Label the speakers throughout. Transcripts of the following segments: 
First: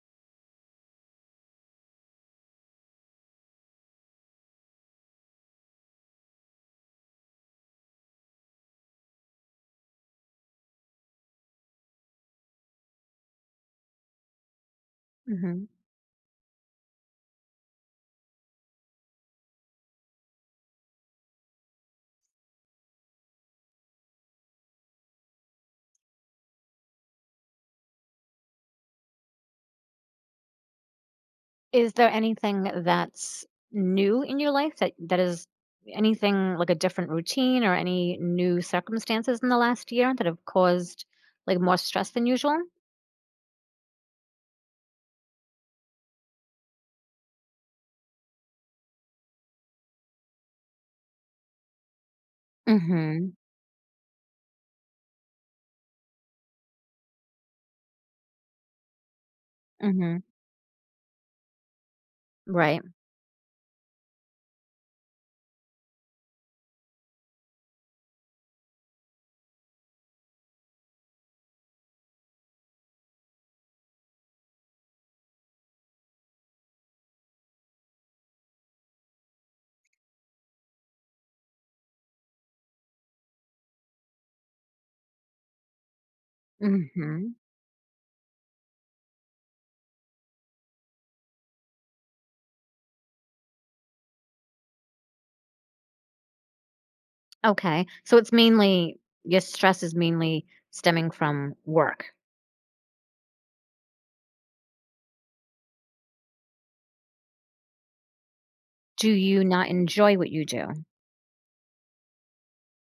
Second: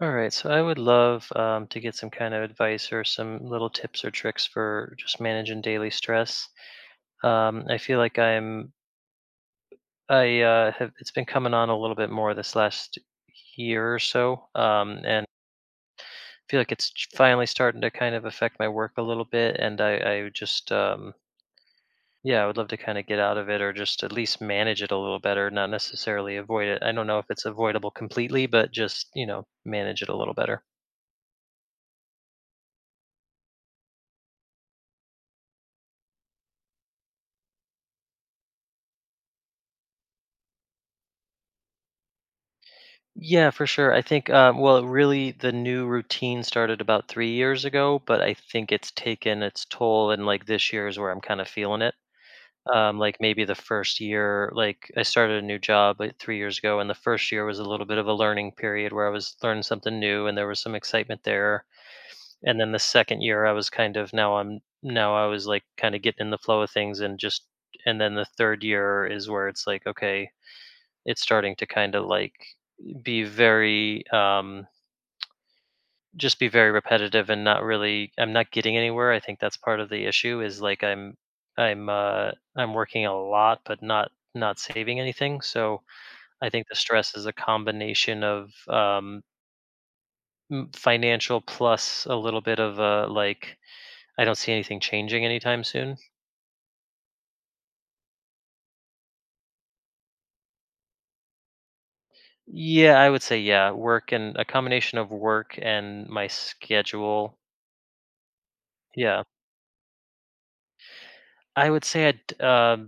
Speaker 1: All right, so I would love to get some kind of advice or some little tips or tricks for just managing daily stress. I feel like I'm I have it's been coming on a little bit more this last year or so, and
Speaker 2: Mhm.
Speaker 1: I feel like finally starting to kind of affect my work a little bit. And I would just yeah, I would love to kind of get out of it or just at least manage it a little better, not necessarily avoid it. I don't know if it's avoidable completely, but just manage it a little better.
Speaker 2: Is there anything that's new in your life that is anything like a different routine or any new circumstances in the last year that have caused like more stress than usual?
Speaker 1: Yeah, for sure. I think, well, really, the new routine started about 3 years ago, but I think it's taken its toll. And like this year is where I'm kind of feeling it. Like
Speaker 2: Mhm.
Speaker 1: maybe the first year, like I started a new job like 3 years ago, and the first year was a little bit of a learning period where I was learning something
Speaker 2: Mhm.
Speaker 1: new and there was some excitement there. And then the
Speaker 2: Right.
Speaker 1: second year, I was kind of, now I was like kind of getting in the flow of things and just, and then the third year is where it's like, okay, it's starting to kind of like be very, just be very repetitive and not really, I'm not getting anywhere. I think that's part of the issue is like I'm working a lot but not saving anything. So I think the stress is a
Speaker 2: Mhm.
Speaker 1: combination of financial plus a little bit of like I don't see anything changing anytime soon.
Speaker 2: Okay. So it's mainly your stress is mainly stemming from work.
Speaker 1: Yeah, I would say yeah, work and a combination of work and my schedule.
Speaker 2: Do
Speaker 1: Yeah.
Speaker 2: you not enjoy what you do?
Speaker 1: I would say I'd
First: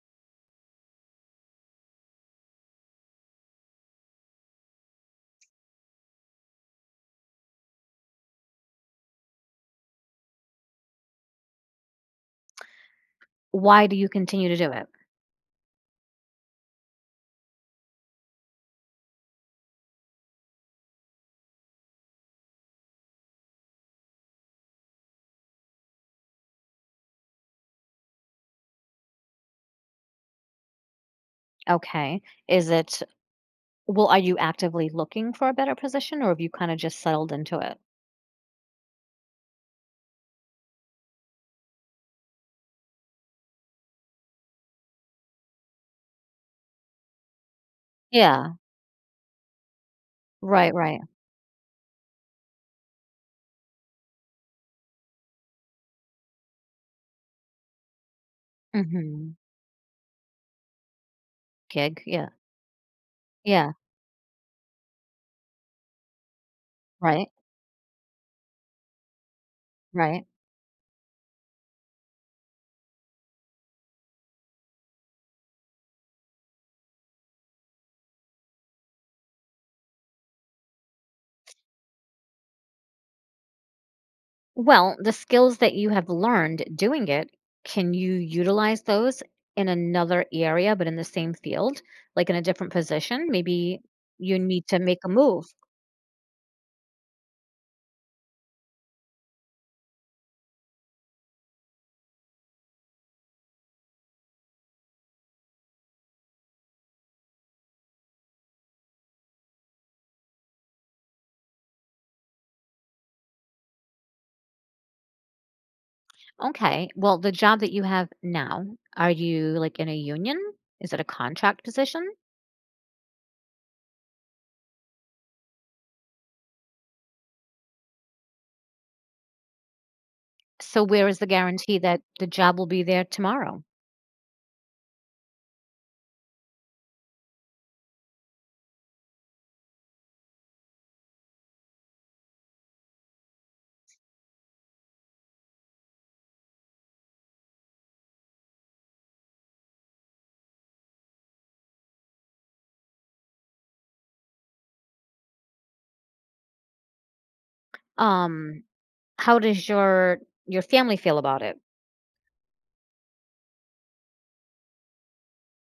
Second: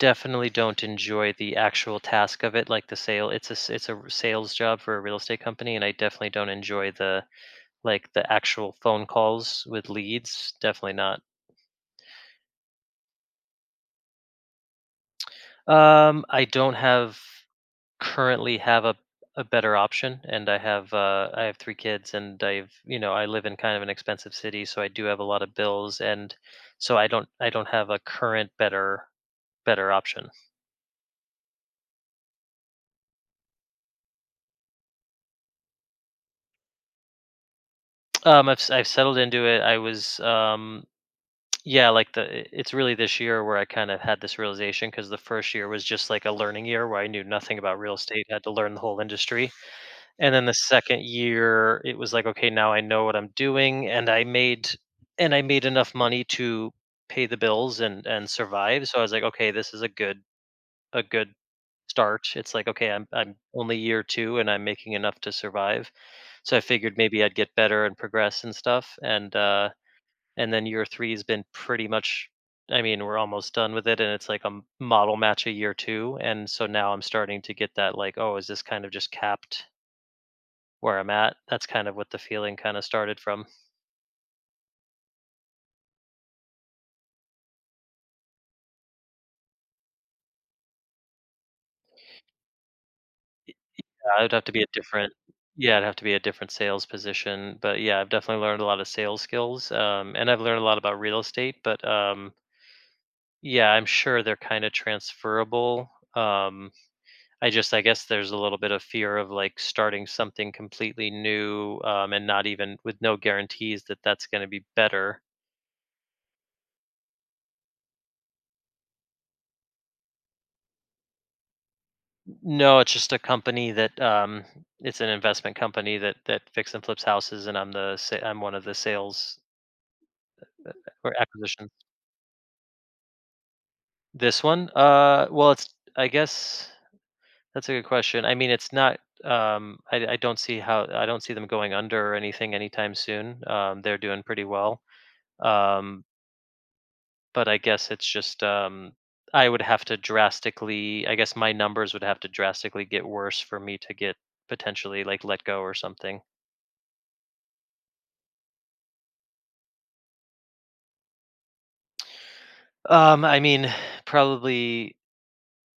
Speaker 1: definitely don't enjoy the actual task of it, like the sale. It's a s it's a r sales job for a real estate company, and I definitely don't enjoy the, like, the actual phone calls with leads, definitely not.
Speaker 2: Why do you continue to do it?
Speaker 1: I don't have currently have a better option, and I have 3 kids, and I've I live in kind of an expensive city, so I do have a lot of bills, and so I don't have a current better option.
Speaker 2: Okay. Is it Well, are you actively looking for a better position or have you kind of just settled into it?
Speaker 1: I've settled into it. Yeah, like it's really this year where I kind of had this realization because the first year was just like a learning year where I knew nothing about real estate, had to
Speaker 2: Yeah.
Speaker 1: learn the whole industry. And then the
Speaker 2: Right,
Speaker 1: second
Speaker 2: right.
Speaker 1: year, it was like, okay, now I know what I'm doing and I made enough money to pay the bills and survive. So I was like,
Speaker 2: Mhm.
Speaker 1: okay, this is a good a good
Speaker 2: Gig, yeah.
Speaker 1: start. It's like, okay, I'm
Speaker 2: Yeah,
Speaker 1: only year 2 and I'm making enough to survive. So I figured maybe
Speaker 2: right,
Speaker 1: I'd get better and progress and stuff
Speaker 2: right.
Speaker 1: and then year 3 has been pretty much, I mean, we're almost done with it, and it's like a model match a year 2, and so now I'm starting to get that, like, oh, is this kind of just capped where I'm at? That's kind of what the feeling kind of started from.
Speaker 2: Well, the skills that you have learned doing it, can you utilize those in another area, but in the same field? Like, in a different position? Maybe
Speaker 1: It'd
Speaker 2: you
Speaker 1: have to be a
Speaker 2: need to make a
Speaker 1: different
Speaker 2: move.
Speaker 1: Yeah, it'd have to be a different sales position, but yeah, I've definitely learned a lot of sales skills, and I've learned a lot about real estate, but yeah, I'm sure they're kind of transferable. um, I guess there's a little bit of fear of, like, starting something completely new, and not even with no guarantees that that's gonna be better.
Speaker 2: Okay, well, the job that you have now, are you, like, in a union? Is it a contract position?
Speaker 1: No, it's just a company that, it's an investment company that fix and flips houses, and I'm one of the sales
Speaker 2: So where
Speaker 1: or
Speaker 2: is the
Speaker 1: acquisitions.
Speaker 2: guarantee that the job will be there tomorrow?
Speaker 1: This one? Well, it's I guess that's a good question. I mean, it's not, I don't see how, I don't see them going under or anything anytime soon. They're doing pretty well. Um But I guess it's just, I guess my numbers would have to drastically get worse for me to get potentially, like, let go or something.
Speaker 2: Um, how does your family feel about it?
Speaker 1: I mean, probably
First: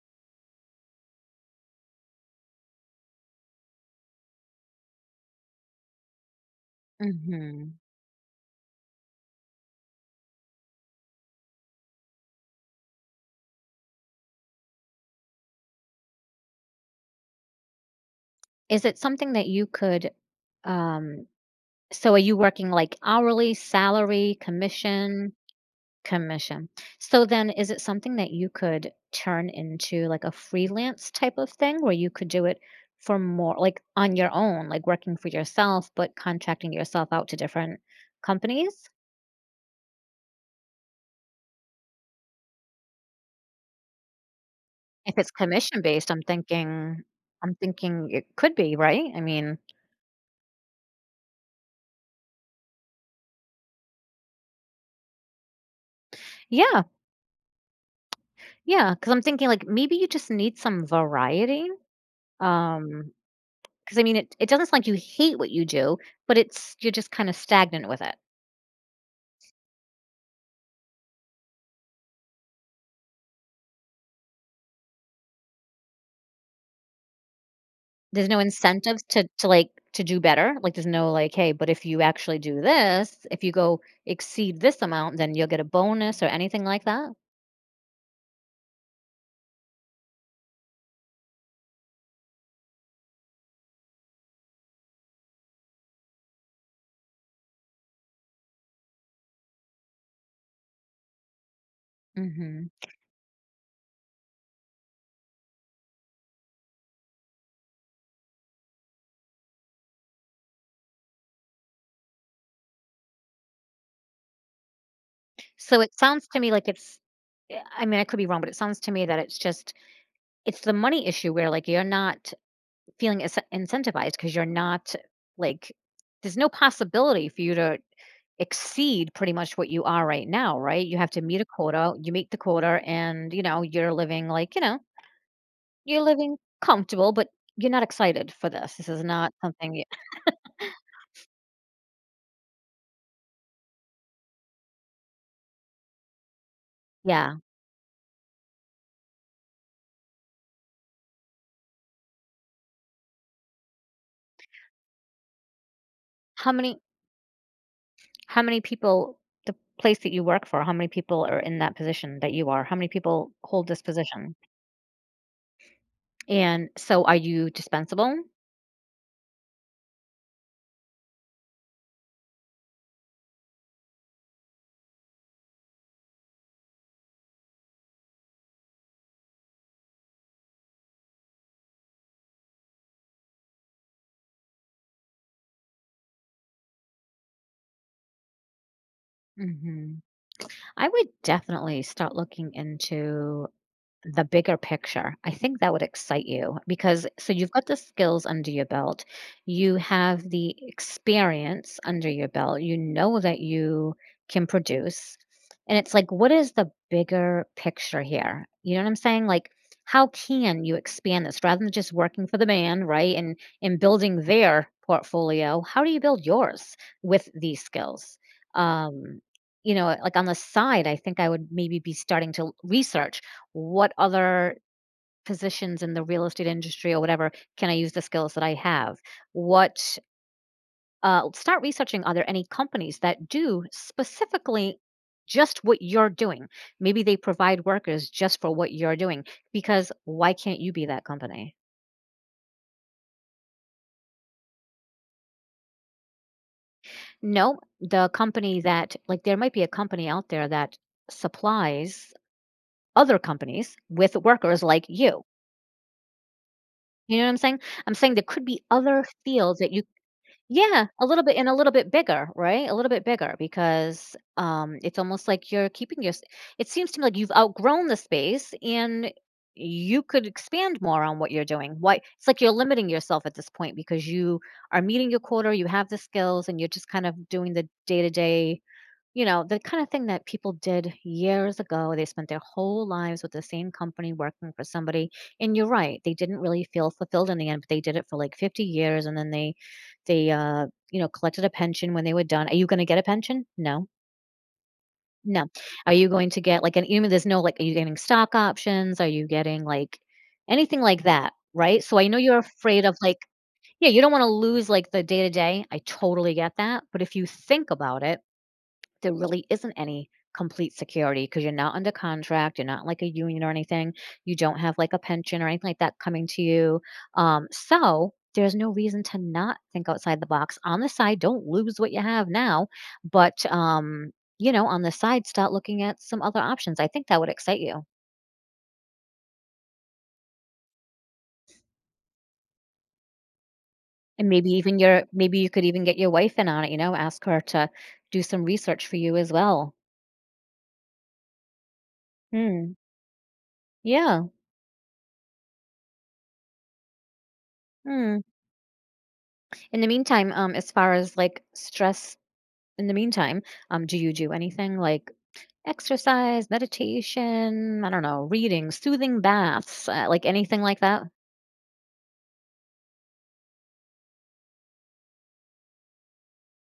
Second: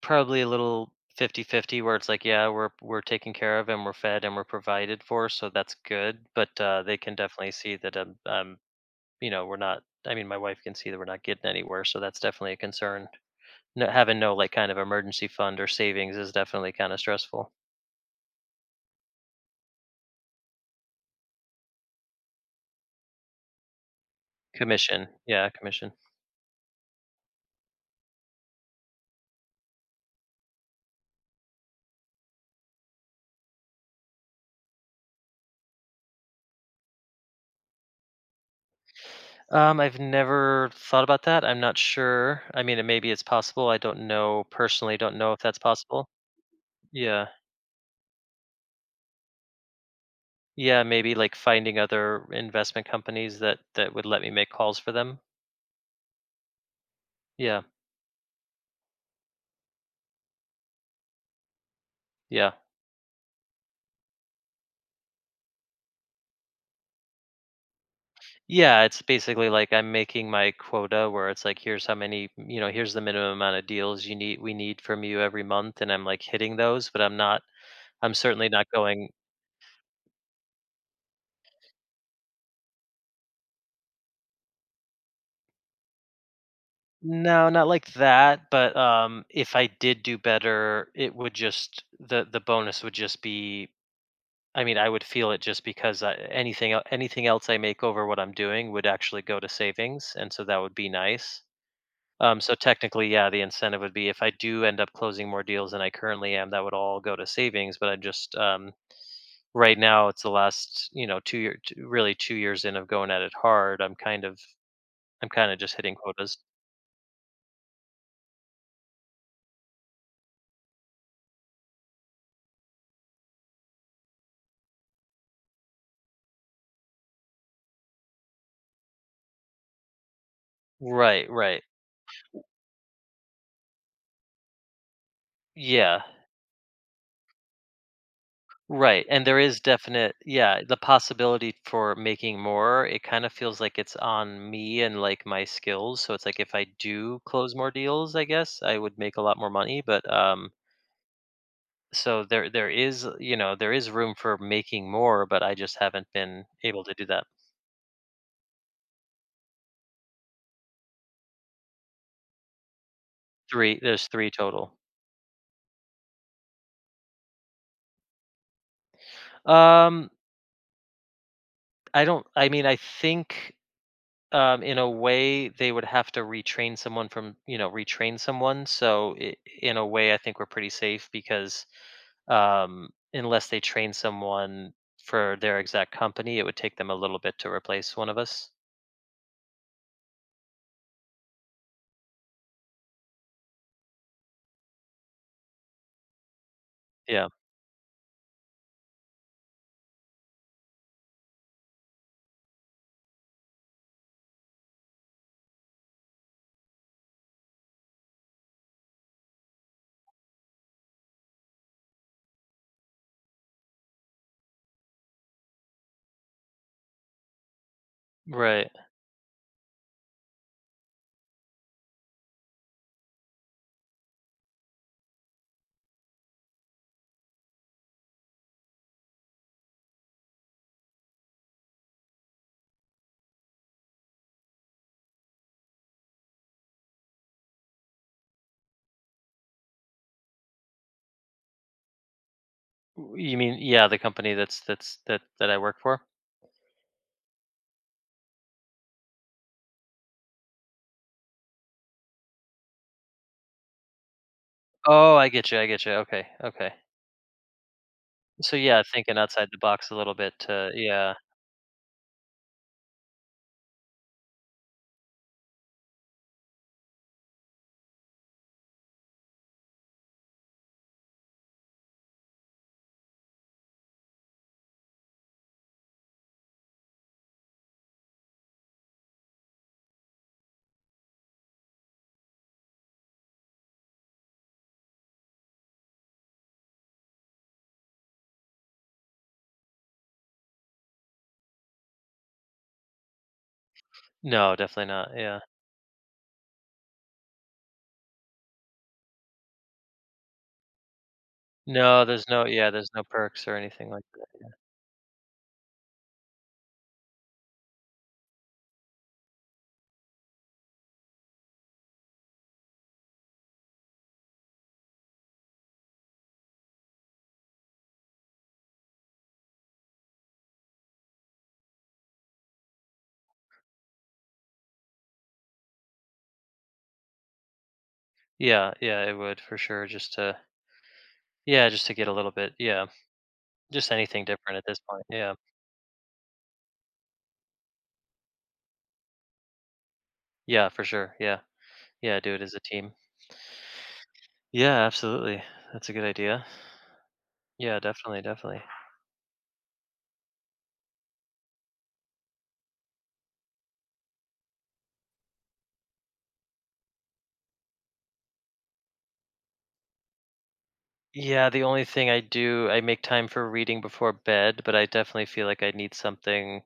Speaker 1: probably a little fifty fifty where it's like, yeah, we're taken care of and we're fed and we're provided for, so that's good, but, they can definitely see
Speaker 2: Mhm.
Speaker 1: that, you know, we're not, I mean, my wife can see that we're not getting anywhere, so that's definitely a concern. No, having no, like, kind of emergency fund or savings is definitely kinda stressful.
Speaker 2: Is it something that you could, um so are you working like hourly, salary,
Speaker 1: Commission.
Speaker 2: commission?
Speaker 1: Yeah, commission.
Speaker 2: Commission. So then is it something that you could turn into like a freelance type of thing where you could do it for more like on your own, like working for yourself, but contracting yourself out to different companies?
Speaker 1: I've never thought about that. I'm not sure. I mean, it maybe it's possible. I don't know, personally, don't
Speaker 2: If it's
Speaker 1: know if that's
Speaker 2: commission
Speaker 1: possible.
Speaker 2: based, I'm thinking
Speaker 1: Yeah.
Speaker 2: I'm thinking it could be, right? I mean,
Speaker 1: Yeah, maybe like finding other investment companies that would let me make calls for them.
Speaker 2: yeah,
Speaker 1: Yeah.
Speaker 2: yeah, because 'cause I'm thinking like maybe you just need some variety.
Speaker 1: Yeah.
Speaker 2: Um 'Cause I mean, it doesn't sound like you hate what you do, but it's you're just kinda stagnant with it.
Speaker 1: Yeah, it's basically like I'm making my quota where it's like here's how many, you know, here's the minimum amount of deals you need we need from you every month, and I'm like hitting those, but I'm not, I'm
Speaker 2: There's no
Speaker 1: certainly not
Speaker 2: incentives
Speaker 1: going.
Speaker 2: like to do better. Like, there's no, like, "Hey, but if you actually do this, if you go exceed this amount, then you'll get a bonus," or anything like that?
Speaker 1: No, not like that, but, if I did do better, it would just the bonus would just be. I mean, I would feel it just because I anything else I make over what I'm doing would actually go to savings, and so that would be nice. So
Speaker 2: Mhm.
Speaker 1: technically, yeah, the incentive would be if I do end up closing more deals than I currently am, that would all go to savings, but right now, it's the last, you know, 2 years in of going at it hard. I'm kinda just
Speaker 2: So
Speaker 1: hitting
Speaker 2: it sounds
Speaker 1: quotas.
Speaker 2: to me like it's I mean, I could be wrong, but it sounds to me that it's just it's the money issue where, like, you're not feeling incentivized because 'cause you're not, like there's no possibility for you to exceed pretty much what you are right now, right? You have to
Speaker 1: Right,
Speaker 2: meet a
Speaker 1: right.
Speaker 2: quota, you meet the quota, and you're living like,
Speaker 1: Yeah.
Speaker 2: you're living comfortable, but you're not excited for this. This is
Speaker 1: Right, and
Speaker 2: not
Speaker 1: there is
Speaker 2: something y
Speaker 1: definite yeah, the possibility for making more, it kinda feels like it's on me and, like, my skills, so it's like if I do
Speaker 2: yeah.
Speaker 1: close more deals, I guess, I would make a lot more money, but, so there is, you know, there is room for making more, but I just haven't been
Speaker 2: How many
Speaker 1: able to do that.
Speaker 2: how many people the place that you work for, how many people are in that position that you are? How many people hold
Speaker 1: 3,
Speaker 2: this
Speaker 1: there's 3
Speaker 2: position?
Speaker 1: total.
Speaker 2: And so are you dispensable?
Speaker 1: Um, I don't, I mean, I think, in a way, they would have to retrain someone from, you know, retrain someone, so I in a way, I think we're pretty safe because, unless they train someone for their exact company, it would take them a little bit to replace one of us.
Speaker 2: Mhm. I would definitely start looking into the bigger picture. I think that would excite you because
Speaker 1: Yeah,
Speaker 2: so you've got the skills under your belt, you have the experience under your belt, you know that you can produce. And it's like, what is the bigger picture here? You know what I'm saying? Like, how can you expand this rather than just working for the man, right? And building their portfolio. How do you build yours with these skills?
Speaker 1: right.
Speaker 2: Um, like on the side, I think I would maybe be starting to research what other positions in the real estate industry or whatever can I use the skills that I have? What Start researching, are there any companies that do specifically just what you're doing? Maybe they provide workers just for what you're doing because why can't you be that company?
Speaker 1: You mean, yeah, the company that I work for.
Speaker 2: No, the company that like there might be a company out there that supplies other companies with workers like
Speaker 1: Oh,
Speaker 2: you.
Speaker 1: I get you. I get you. Okay, okay.
Speaker 2: You know what I'm saying? I'm saying there could
Speaker 1: So
Speaker 2: be
Speaker 1: yeah,
Speaker 2: other
Speaker 1: thinking outside the
Speaker 2: fields that you.
Speaker 1: box a little bit.
Speaker 2: Yeah, a
Speaker 1: Yeah,
Speaker 2: little bit and a little bit bigger, right? A little bit bigger because it's almost like you're keeping your it seems to me like you've outgrown the space and you could expand more on what you're doing. Why it's like you're limiting yourself at this point because you are meeting your quota, you have the skills and you're just kind of doing the day-to-day, the kind of thing that people did years ago. They spent their whole lives with the same company working for somebody. And you're right, they didn't really feel fulfilled in the end, but they did it for like 50 years and then they collected a pension when they were done. Are you going to get a pension? No.
Speaker 1: no, definitely not. Yeah,
Speaker 2: No. Are you going to get like an even there's no like are you getting stock options? Are you getting like anything like that, right? So
Speaker 1: no,
Speaker 2: I know
Speaker 1: there's
Speaker 2: you're
Speaker 1: no yeah,
Speaker 2: afraid
Speaker 1: there's
Speaker 2: of
Speaker 1: no
Speaker 2: like
Speaker 1: perks or anything
Speaker 2: yeah, you
Speaker 1: like
Speaker 2: don't want to
Speaker 1: that.
Speaker 2: lose like the day to day. I totally get that, but if you think about it, there really isn't any complete security because you're not under contract, you're not like a union or anything, you don't have like a pension or anything like that coming to you. So there's no reason to not think outside the box. On the side, don't lose what you have now, but on the side, start looking at some other options. I think that would excite you.
Speaker 1: Yeah, yeah, it would for sure. Just to, yeah, just to get a little bit. Yeah, just anything
Speaker 2: And maybe
Speaker 1: different at this
Speaker 2: even
Speaker 1: point.
Speaker 2: your
Speaker 1: Yeah,
Speaker 2: maybe you could even get your wife in on it, ask her to do some research for you as well.
Speaker 1: yeah, for sure. Yeah, yeah, do it as a
Speaker 2: Hmm.
Speaker 1: team.
Speaker 2: Yeah.
Speaker 1: Yeah, absolutely. That's a good idea. Yeah,
Speaker 2: Hmm.
Speaker 1: definitely, definitely.
Speaker 2: In the meantime, as far as like stress in the meantime, do you do anything like exercise, meditation, I don't know, reading, soothing baths, like anything like that?
Speaker 1: Yeah, the only thing I do, I make time for reading before bed, but I definitely feel like I need something,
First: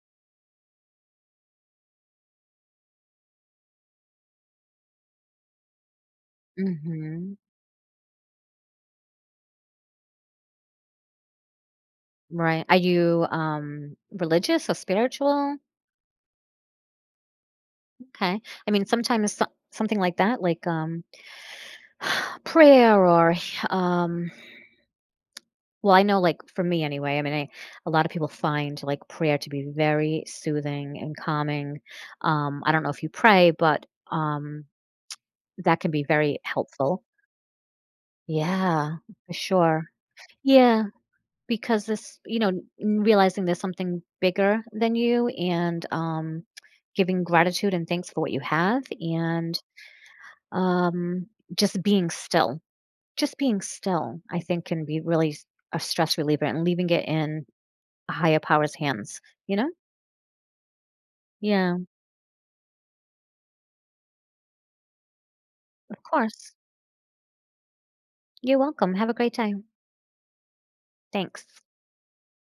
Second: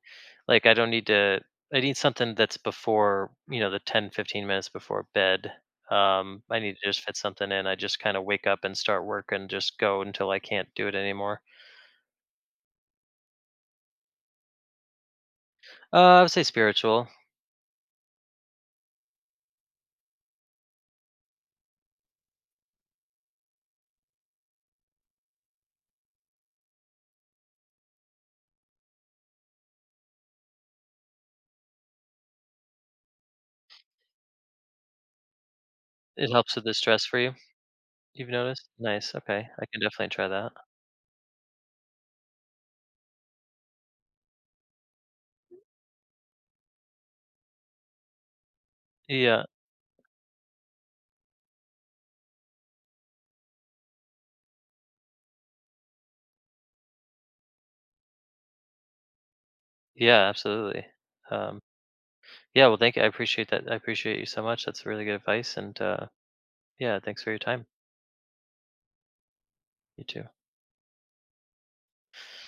Speaker 1: like I don't need to I need something that's before, you know, the 10-15 minutes before bed. I need to just fit
Speaker 2: Hmm.
Speaker 1: something in. I just kind of wake up and start work and just go until I can't do it anymore.
Speaker 2: Right. Are you religious or spiritual?
Speaker 1: I would say spiritual.
Speaker 2: Okay. I mean, sometimes something like that, like, prayer or um well, I know like for me anyway, I mean, I a lot of people find like prayer to be very soothing and calming. I don't know if you pray, but um that can be
Speaker 1: It
Speaker 2: very
Speaker 1: helps with the
Speaker 2: helpful.
Speaker 1: stress for you. You've noticed?
Speaker 2: Yeah,
Speaker 1: Nice.
Speaker 2: for
Speaker 1: Okay. I can
Speaker 2: sure.
Speaker 1: definitely try that.
Speaker 2: Yeah, because this, realizing there's something bigger than you and giving gratitude and thanks for what you have
Speaker 1: Yeah.
Speaker 2: and um just being still. Just being still, I think can be really a stress reliever, and leaving it in a higher power's hands, you know?
Speaker 1: Yeah, absolutely. Um
Speaker 2: Yeah,
Speaker 1: Yeah, well, thank you. I appreciate that. I appreciate you so much. That's really good advice. And
Speaker 2: of
Speaker 1: uh,
Speaker 2: course.
Speaker 1: yeah, thanks for your time.
Speaker 2: You're welcome. Have a great day.
Speaker 1: You too.
Speaker 2: Thanks.